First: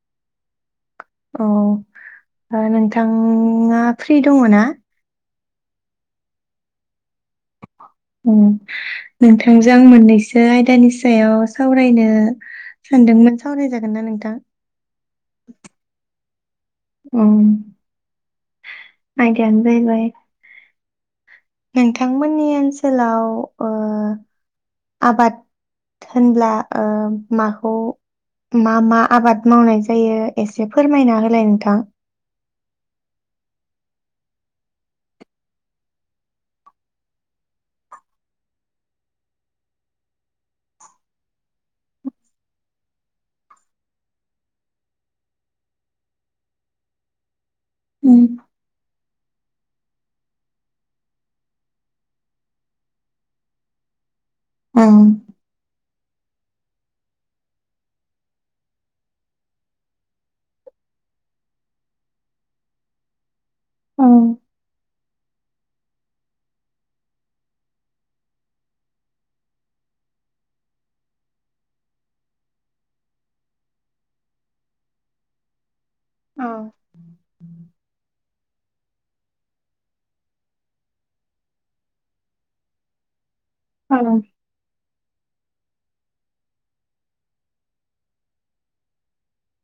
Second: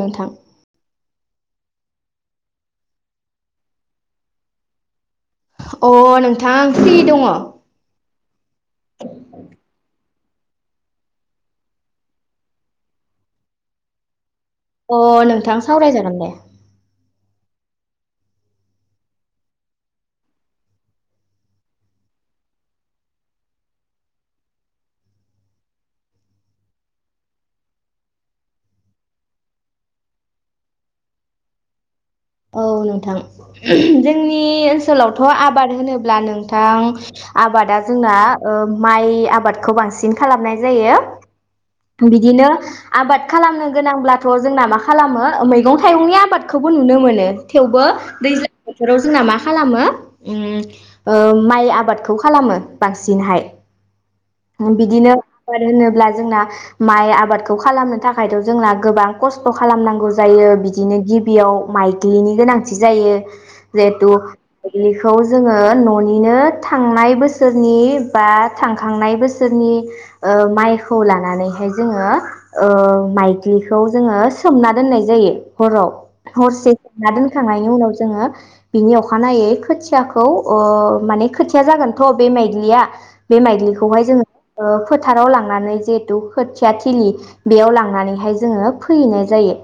नोंथां। औ ओ नोंथां आ फ्रि दङ ना? अ नोंथां फ्रि दङ। उम नोंथांजों मोननैसो सो आयदानि सायाव सावरायनो सानदोंमोन सावरायजागोन ना नोंथां? अ नोंथां सावरायजागोन दे। ओ आयदाया आयदायानो जाहैबाय नोंथांमोननि ओनसोलाव ओ आबाद होनब्ला ओ माखौ मा मा आबाद मावनाय जायो एसे फोरमायना होलाय नोंथां। औ नोंथां जोंनि ओनसोलावथ' आबाद होनोब्ला नोंथां आबादा जोंना ओ माइ आबादखौ बांसिन खालामनाय जायो बिदिनो आबाद खालामनो गोनांब्लाथ' जोंना मा खालामो मैगं थाइगंनि आबादखौबो नुनो मोनो। ए। थेवबो दैज्लां बोथोराव जोंना मा खालामो ओम माइ आबादखौ खालामो बांसिनहाय। औ बिदिनो आबाद होनोब्ला जोंना माइ आबादखौ खालामनो थाखायथ' जोंना गोबां खस्थ' खालामनांगौ जायो बिदिनो गिबियाव माइ दैनि गोनांथि जायो। औ जेतु रि खौ जोङो न'निनो थांनाय बोसोरनि बा थांखांनाय बोसोरनि ओ माइखौ लानानैहाय जोङो ओ माइग्लिखौ जोङो सोमना दोननाय जायो हराव। औ। ना दोनखांनायनि उनाव जोङो बिनि अखानायै खोथियाखौ ओ माने खोथिया जागोनथ' बे माइद्लिया। बे औ माइग्लिखौहाय जों ओ फोथाराव लां माने जेतु खोथिया थिलि बेयाव लांनानैहाय जोङो फोयैयैनाय जायो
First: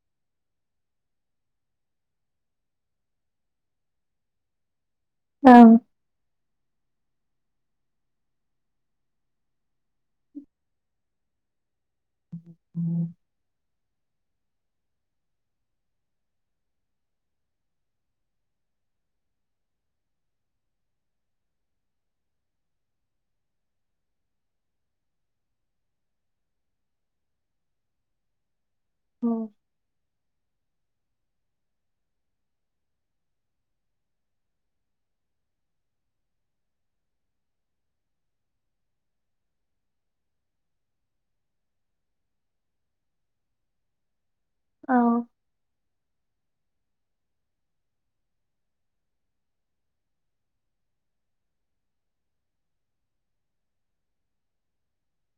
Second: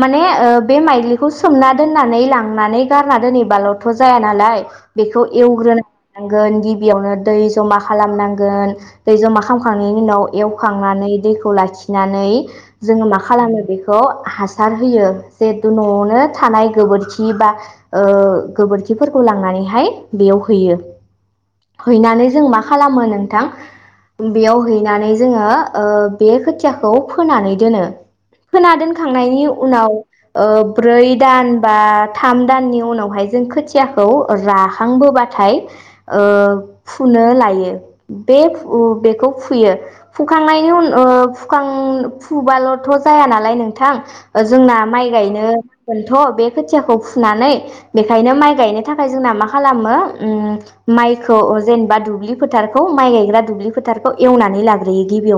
माने ओ बे माइग्लिखौ सो सोमना दोननानै लांनानै गारना दोनहैबाल'थ' जाया नालाय बेखौ एवग्रोनो नांगोन गिबियावनो। दै जमा खालामनांगोन दै जमा खामखांनायनि उनाव एवखांनानै दैखौ लाखि नानै जोङो मा खालामो बेखौ? हासार होयो जिहेतु न'आवनो थानाय गोबोरखि बा ओ गोबोरखिफोरखौ लांनानैहाय बेयाव हैयो हैनानै जों मा खालामो नोंथां बेयाव हैनानै जोङो ओ बे खोथियाखौ फोनानै दोनो। फोना दोनखांनायनि उनाव बै। दान बा थाम दाननि उनावहाय थ' बे खोथियाखौ फुनानै बेखायनो माइ गायनो थाखाय जोंना मा खालामो ओम माइखौ जेनेबा दुब्लि फोथारखौ माइ गायग्रा दुब्लि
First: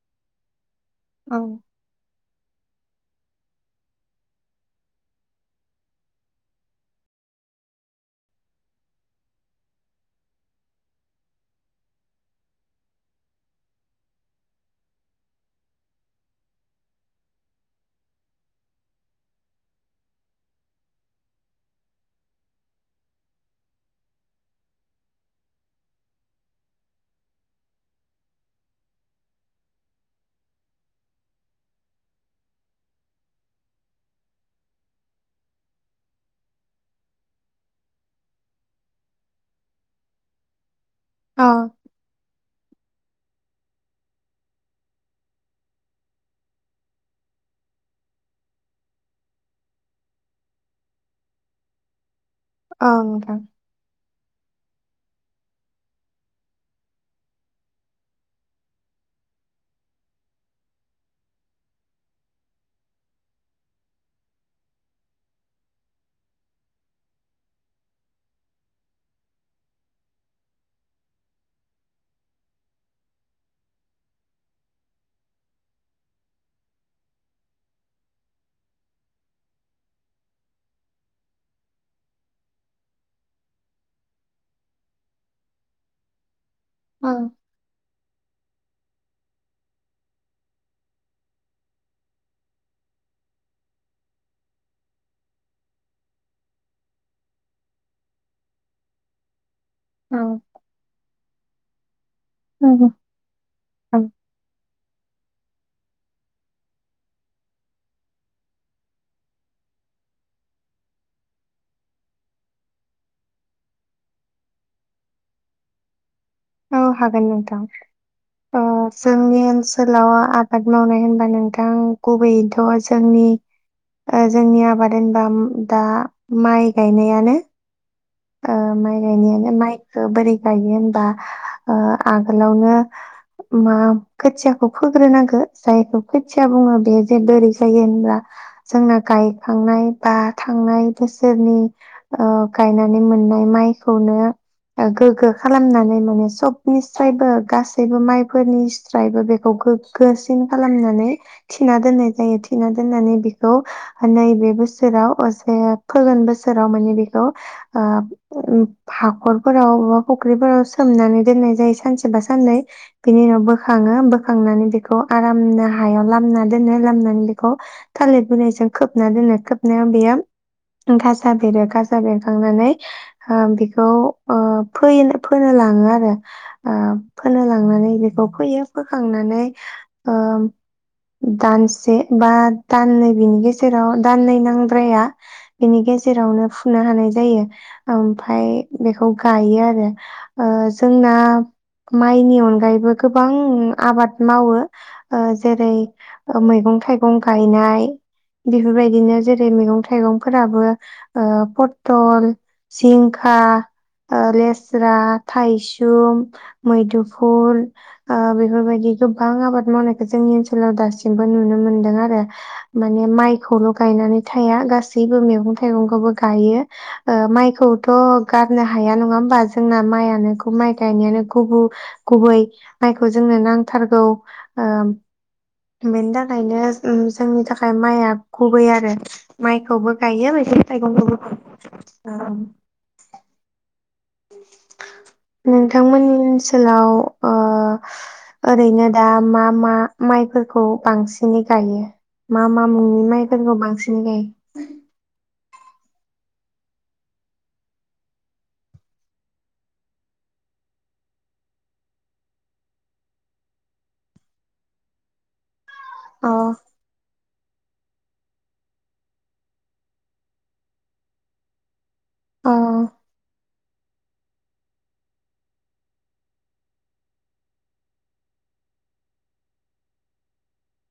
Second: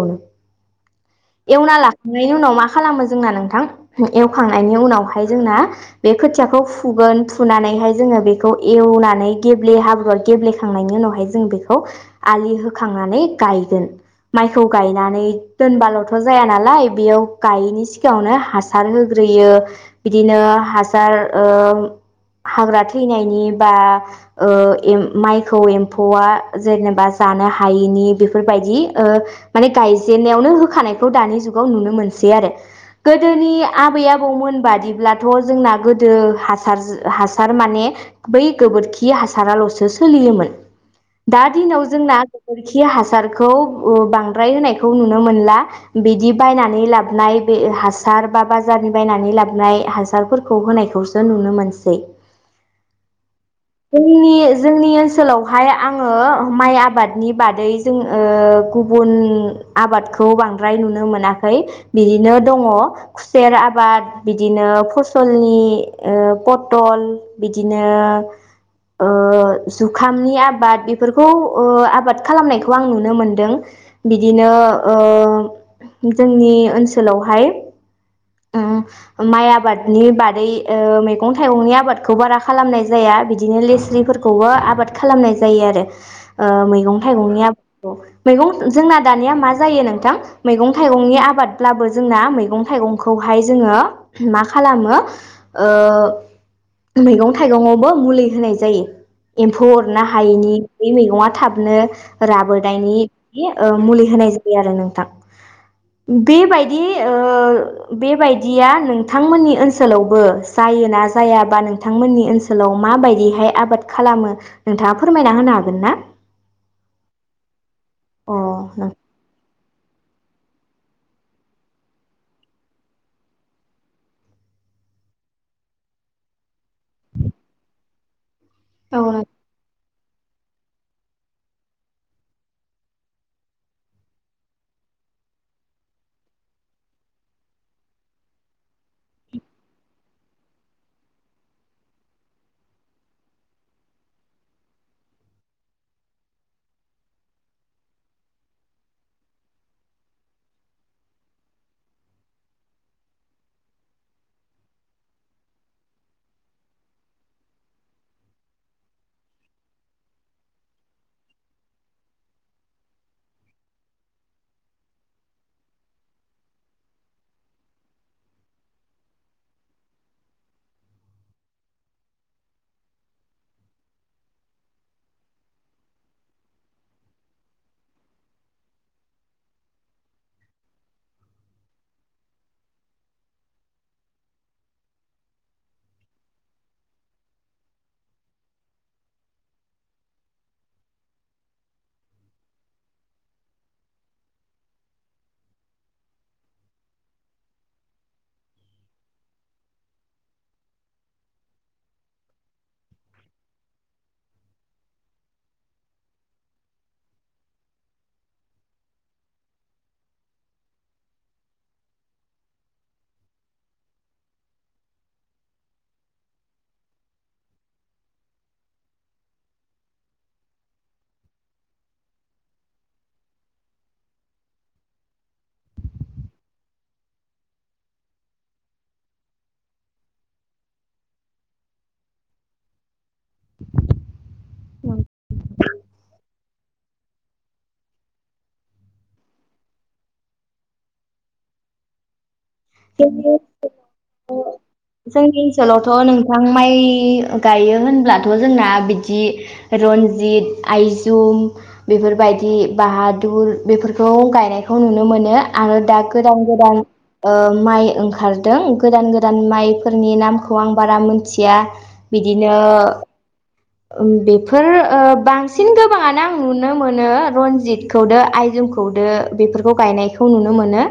एवना लाखांनायनि उनाव मा खालामो जोंना नोंथां एवखांनायनि उनावहाय। जोंना बे खोथियाखौ फुगोन फुनानैहाय जोङो बेखौ एवनानै गेब्ले हाब्रुआ गेब्लेखांनायनि उनावहाय जों बेखौ आलि होखांनानै गायगोन माइखौ गायनानै दोनबाल'थ' जाया नालाय बेयाव गायैनि सिगाङावनो हासार होग्रोयो। बिदिनो हासार ओ हाग्रा थैनायनि बा माइखौ एम्फौआ जेनेबा जानो हायैनि बेफोरबायदि ओ माने गायजेन्नायावनो होखानायखौ दानि जुगाव नुनो मोनसै आरो गोदोनि आबै आबौमोन बादि अब्लाथ' जोंना गोदो हासार हासार माने बै गोबोरखि हासाराल'सो सोलियोमोन। दा दिनाव जोंना गोबोरखि हासारखौ ओ बांद्राय होनायखौ नुनो मोनला बिदि बायनानै लाबनाय बे हासार बा बाजारनि बायनानै लाबनाय हासारफोरखौ होनायखौसो नुनो मोनसै। ओ दां जोंनि जोंनि ओनसोलावहाय आङो माइ आबादनि बादै ओ जों गुबुन आबादखौ बांद्राय नुनो मोनाखै बिदिनो दङ खुसेर आबाद बिदि बिदिनो फसलनि पटल बिदिनो ओ जुखामनि आबाद बेफोरखौ आबाद खालामनायखौ आं नुनो मोनदों। बिदिनो ओ जोंनि ओनसोलावहाय ओम माइ आबादनि बादै ओ मैगं थाइगंनि आबादखौ बारा खालामनाय जाया बिदिनो लेस्रिफोरखौबो आबाद खालामनाय जायो आरो ओ मैगं थाइगंनि आबाद मैगं जोंना दानिया मा जायो नोंथां मैगं थाइगंनि आबादब्लाबो जोंना मैगं थाइगंखौहाय जोङो मा खालामो ओ मैगं थाइगंआवबो मुलि होनाय जायो। एम्फौ अरनो औ हायैनि बे मैगङा थाब नो औ राबोनायनि दि औ मुलि होनाय जायो आरो नोंथां बेबायदि ओ बेबायदिया नों नोंथांमोननि ओनसोलावबो जायो ना जाया बा नोंथांमोननि ओनसोलाव माबायदिहाय आबाद खालामो नोंथाङा फोरमायना होनो हागोन ना? औ हागो नोंथां अ औ ओ नों जोंनि ओनसोल ओनसोलाव आबाद मावनाय होनबा नोंथां गुबैयैथ' जोंनि - जोंनि आबाद होनबा दा माइ गायनायानो। ओ माइ गायनायानो माइ बोरै गायो होनबा ओ आगोलावनो मा खोथियाखौ फोग्रोनांगो जायखौ खोथिया बुङो बे जे बोरै जायो होनब्ला जोंना गायखांनाय बा थांनाय बोसोरनि ओ गायनानै माने मोननाय माइखौनो गोगो खालामनानै माने सबनिस्रायबो गासैबो माइफोरनि स्रायबो बेखौ गोगोसिन खालामनानै थिना दोननाय। जायो थिना दोननानै बेखौ नैबे बोसोराव असे फोगोन बोसोराव माने बेखौ ओ उम हाखरफोराव बा फुख्रिफोराव सोमनानै दोननाय जायो सानसे बा साननै बिनि उनाव बोखाङो, बोखांनानै बेखौ आरामनो हायाव लामना दोनो। लामनानै बेखौ थालिर बिलायजों खोबना दोनो, खोबनायाव बेयो गाजा बेरो गाजा बेर बेरनानै बेखौ ओ फोयो फोनो‌ लाङो आरो फोनो लांनानै बेखौ फोयो फोखांनानै ओ दानसे बा दाननै बिनि गेजेराव दाननै नांद्राया बिनि गेजेरावनो फुनो हानाय जायो ओमफ्राय बेखौ गायो आरो ओ जोंना माइनि अनगायैबो गोबां आबाद मावो जेरै- मैगं थाइगं गायनाय, बेफोरबायदिनो जेरै मैगं थाइगंफोराबो ओ फथ फटल, जिंखा ओ लेस्रा, थायसुम, मैदुफुल ओ बेफोरबायदि गोबां आबाद मावनायखौ जोंनि ओनसोलाव दासिमबो नुनो मोनदों आरो माने माइखौल' गायनानै थाया, गासैबो मैगं थाइगंखौबो गायो। ओ माइखौथ' गारनो हाया नङा होमबा जोंना माइआनो माइ गायनायानो गुब गुबै माइखौ जोंनो नांथारगौ ओ बेनि थाखायनो जोंनि थाखाय माइआ गुबै आरो माइखौबो गायो मैगं थाइगंखौबो [inaudible] नोंथांमोननि ओनसोल ओनसोलाव ओ ओरैनो दा मा मा माइफोरखौ बांसिनै गायो। मा मा मुंनि माइ जोंनि फोरखौ बांसिन गायो? सोलावथ' नोंथां माइ गायो होनब्लाथ' जोंना बिदि रन्जित, आइजुम बेफोरबायदि बाहादुर बेफोरखौ गायनायखौ नुनो मोनो आरो दा अ गोदान गोदान ओ माइ ओंखारदों गोदान गोदान माइफोरनि नामखौ आं बारा मोनथिया अ बिदिनो ओ बेफोर ओ बांसिन गोबाङानो आं नुनो मोनो रनजित खौदो आइजुम खौदो बेफोरखौ गायनायखौ नुनो मोनो।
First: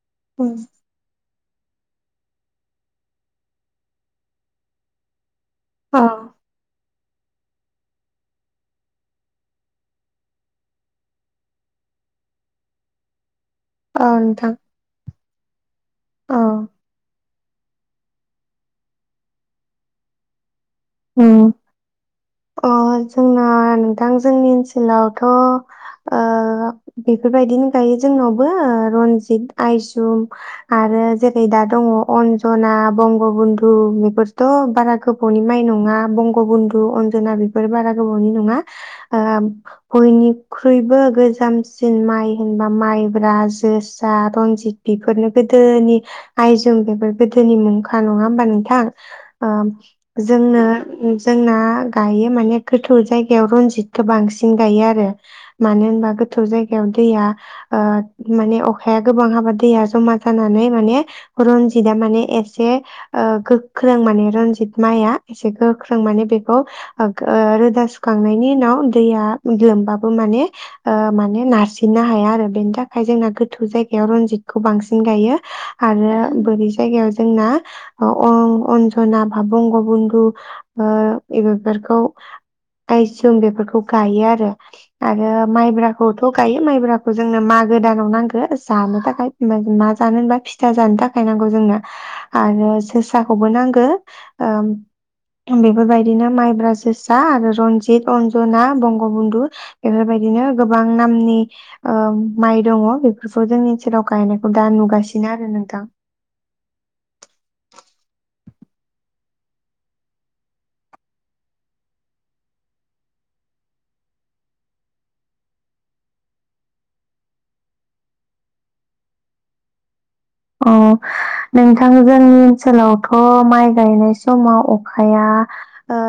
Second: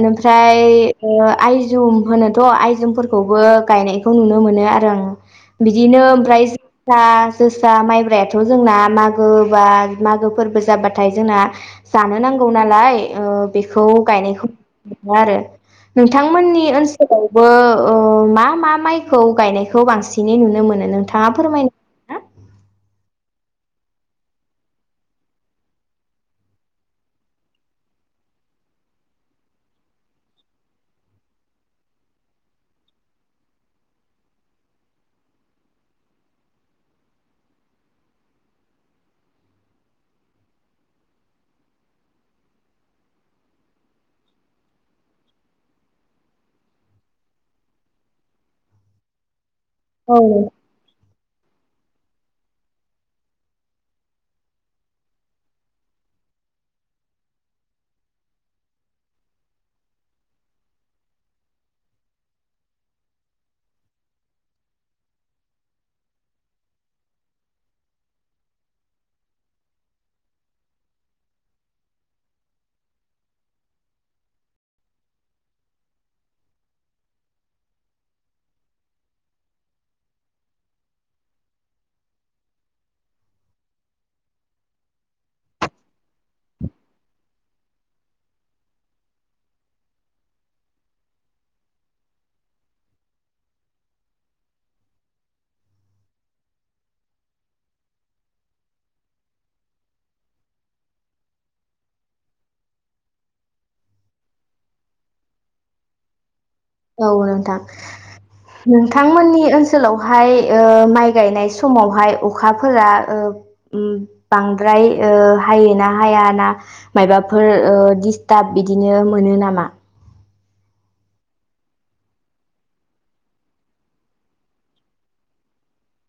ओनिफ्राय उम ऐ ओ आइजुम होनोथ' आइजुमफोरखौबो गायनायखौ नुनो मोनो आरो आं बिदिनो अ ओमफ्राय फिथा जोसा, माइब्रायाथ' जोंना मागो बा मागो फोरबो जाबाथाय जोंना जानो नांगौ नालाय ओ बेखौ अ गायनायखौ नोंथां नुनो मोनो आरो। अ नोंथांमोननि ओनसोलाव बो ओ मा मा माइखौ गायनायखौ बांसिनै नुनो मोनो? नोंथाङा उम फोरमायनो [unintelligible] ना? अ जोंना नोंथां जोंनि ओनसोलावथ' ओ बेफोरबायदिनो गायो जोंनावबो रनजित आइजुम आरो जेरै दा दङ अनजना बंगबन्धु बेफोरथ' बारा गोबावनि माइ नङा बंग बन्धु अनजना बेफोर बारा गोबावनि नङा ओ बयनिख्रुइबो गोजामसिन माइ होनबा माइब्रा जोसा रनजित बेफोरनो गोदोनि आइजोम बेफोर गोदोनि मुंखा नङा होमबा नोंथां? ओम औ जोंना जोंना गायो माने गोथौ जायगायाव रनजितखौ बांसिन गायो आरो मानो होनबा गोथौ जायगायाव दैया ओ माने अखाया गोबां हाबा दैया जमा जानानै माने रनजितआ माने एसे ओ गोख्रों माने रनजित माइआ एसे गोख्रों माने बेखौ रोदा सुखांनायनि उनाव दैया लोमबाबो माने ओ माने नारसिननो हाया आरो बेनि थाखाय जोंना गोथौ जायगायाव रनजितखौ बांसिन गायो आरो बोरै जायगायाव जोंना अ-अनजना बा बंग' बन्धु बेफोरखौ आइजुम बेफोरखौ गायो आरो। आरो माइब्राखौथ' गायो माइब्राखौ जोंनो मागो दानाव नांगो जानो थाखाय मा जानो होनबा फिथा जानो थाखाय नांगौ जोंनो आरो जोसाखौबो नांगो ओ बेफोरबायदिनो माइब्रा, जोसा आरो रन्जित अन्जना बंगबन्धु बेफोरबायदिनो गोबां नामनि माइ दङ बेफोरखौ जोंनि ओनसोलाव गायनायखौ दा नुगासिनो आरो नोंथां। औ नोंथां नोंथांमोननि ओनसोलावहाय ओ माइ गायनाय समावहाय अखाफोरा ओ ओम बांद्राय ओ हायो ना हायाना मायबाफोर दिस्टाब बिदिनो मोनो नामा? औ नोंथां जोंनि ओनसोलावथ' माइ गायनाय समाव अखाया ओ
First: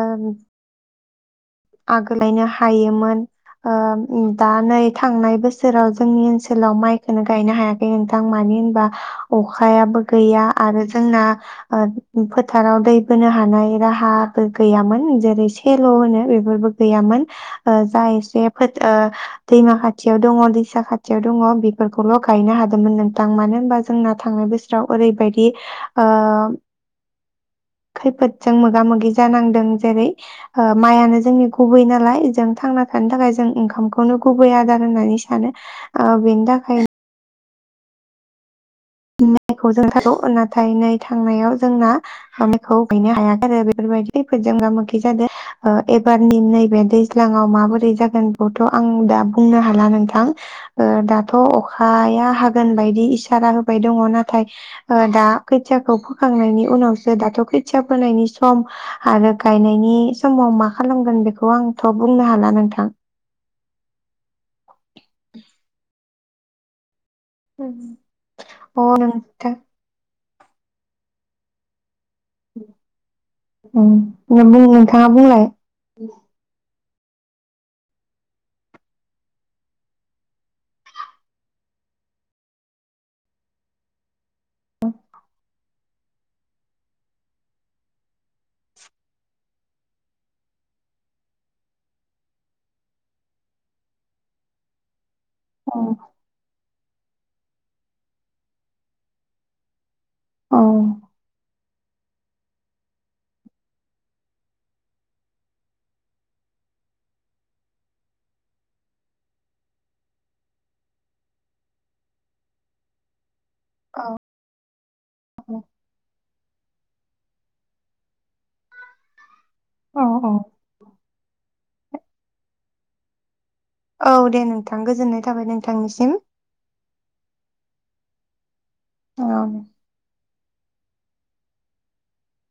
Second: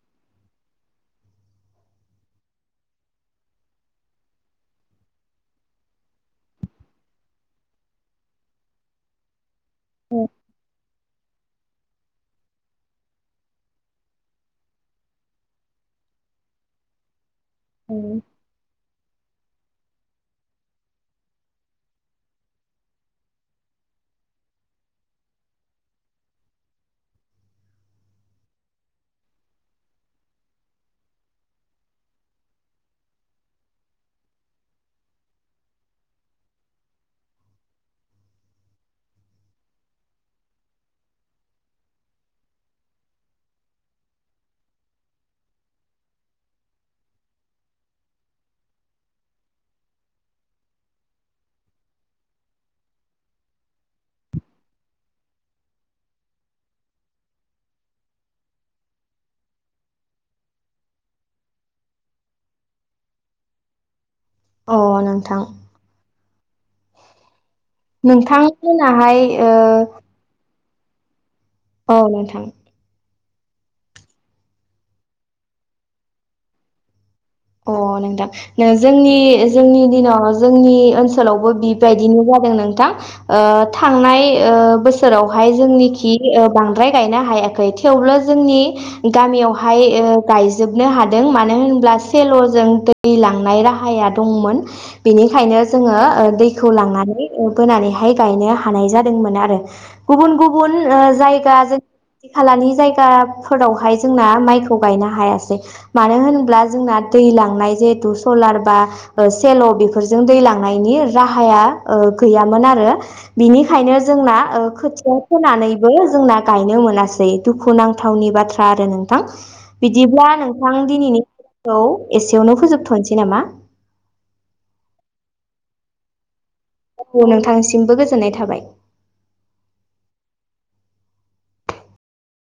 आगो लायनो हायोमोन दा नै थांनाय बोसोराव जोंनि ओनसोलाव माइखौनो गायनो हायाखै नोंथां मानो होनबा अखायाबो औ गैया आरो जोंना फोथाराव दै बोनो हानाय राहाबो गैयामोन जेरै सेल' होनो बे बो गैयामोन। जा एसे फोर ओ दैमा खाथियाव दङ दैसा खाथियाव दङ बेफोरखौल' गायनो हादोंमोन नोंथां मानो होनबा जोंना थांनाय बोसोराव ओरैबायदि ओ खैफोदजों मोगा मोगि जानांदों। जेरै माइयानो जोंनि गुबै नालाय जों थांना थानो थाखाय जों ओंखामखौनो गुबै आदार होननानै सानो ओ बेनि थाखाय माइखौ जों [unintelligible] नाथाय नै थांनायाव जोंना माइखौ गायनो हायाखै आरो बेफोरबायदि खैफोदजों मोगा मोगि जादो ओ एबारनि नैबे दैज्लांआव माबोरै जागोन बेथ' आं दा बुंनो हाला नोंथां दाथ' अखाया हागोन बायदि इसारा हो बाय दङ नाथाय दा खोथियाखौ फोखांनायनि उनावसो दाथ' खोथिया फोनायनि सम आरो गायनायनि समाव मा खालामगोन बेखौ आंथ' बुंनो हाला नोंथां। अ नोंथां। अ नोंथांमोनाहाय ओ नोंथां औ नोंथां। ओम बुं नोंथाङा बुंलाय। अ नोंथां जोंनि जोंनि दिनाव जोंनि ओनसोलावबो बिबायदिनो जादों नोंथां ओ थांनाय ओ बोसोरावहाय जोंनिखि ओ बांद्राय गायनो हायाखै थेवब्लो जोंनि गामियावहाय गायजोबनो हादों मानो होनब्ला सेल'जों दै लांनाय राहाया दंमोन बेनिखायनो औ जोंङो ओ दै खौ लांनानै बोनानैहाय गायनो हानाय जादोंमोन आरो गुबुन औ गुबुन ओ जायगा खालानि जायगाफोरावहाय जोंना माइखौ गायनो हायासै मानो होनब्ला जोंना दै लांनाय जिहेथु सलार बा सेल' बेफोरजों दै लांनायनि राहाया गैयामोन आरो बिनिखायनो जोंना खोथिया फोनानैबो जोंना गायनो मोन नासै दुखुुनांथावनि बाथ्रा आरो नोंथां औ बिदिब्ला औ नोंथां दिनैनिखौ एसेयावनो फोजोबथ'नोसै नामा औ दे नोंथां गोजोननाय थाबाय नोंथांनिसिम औ नोंथांसिमबो गोजोननाय थाबाय औ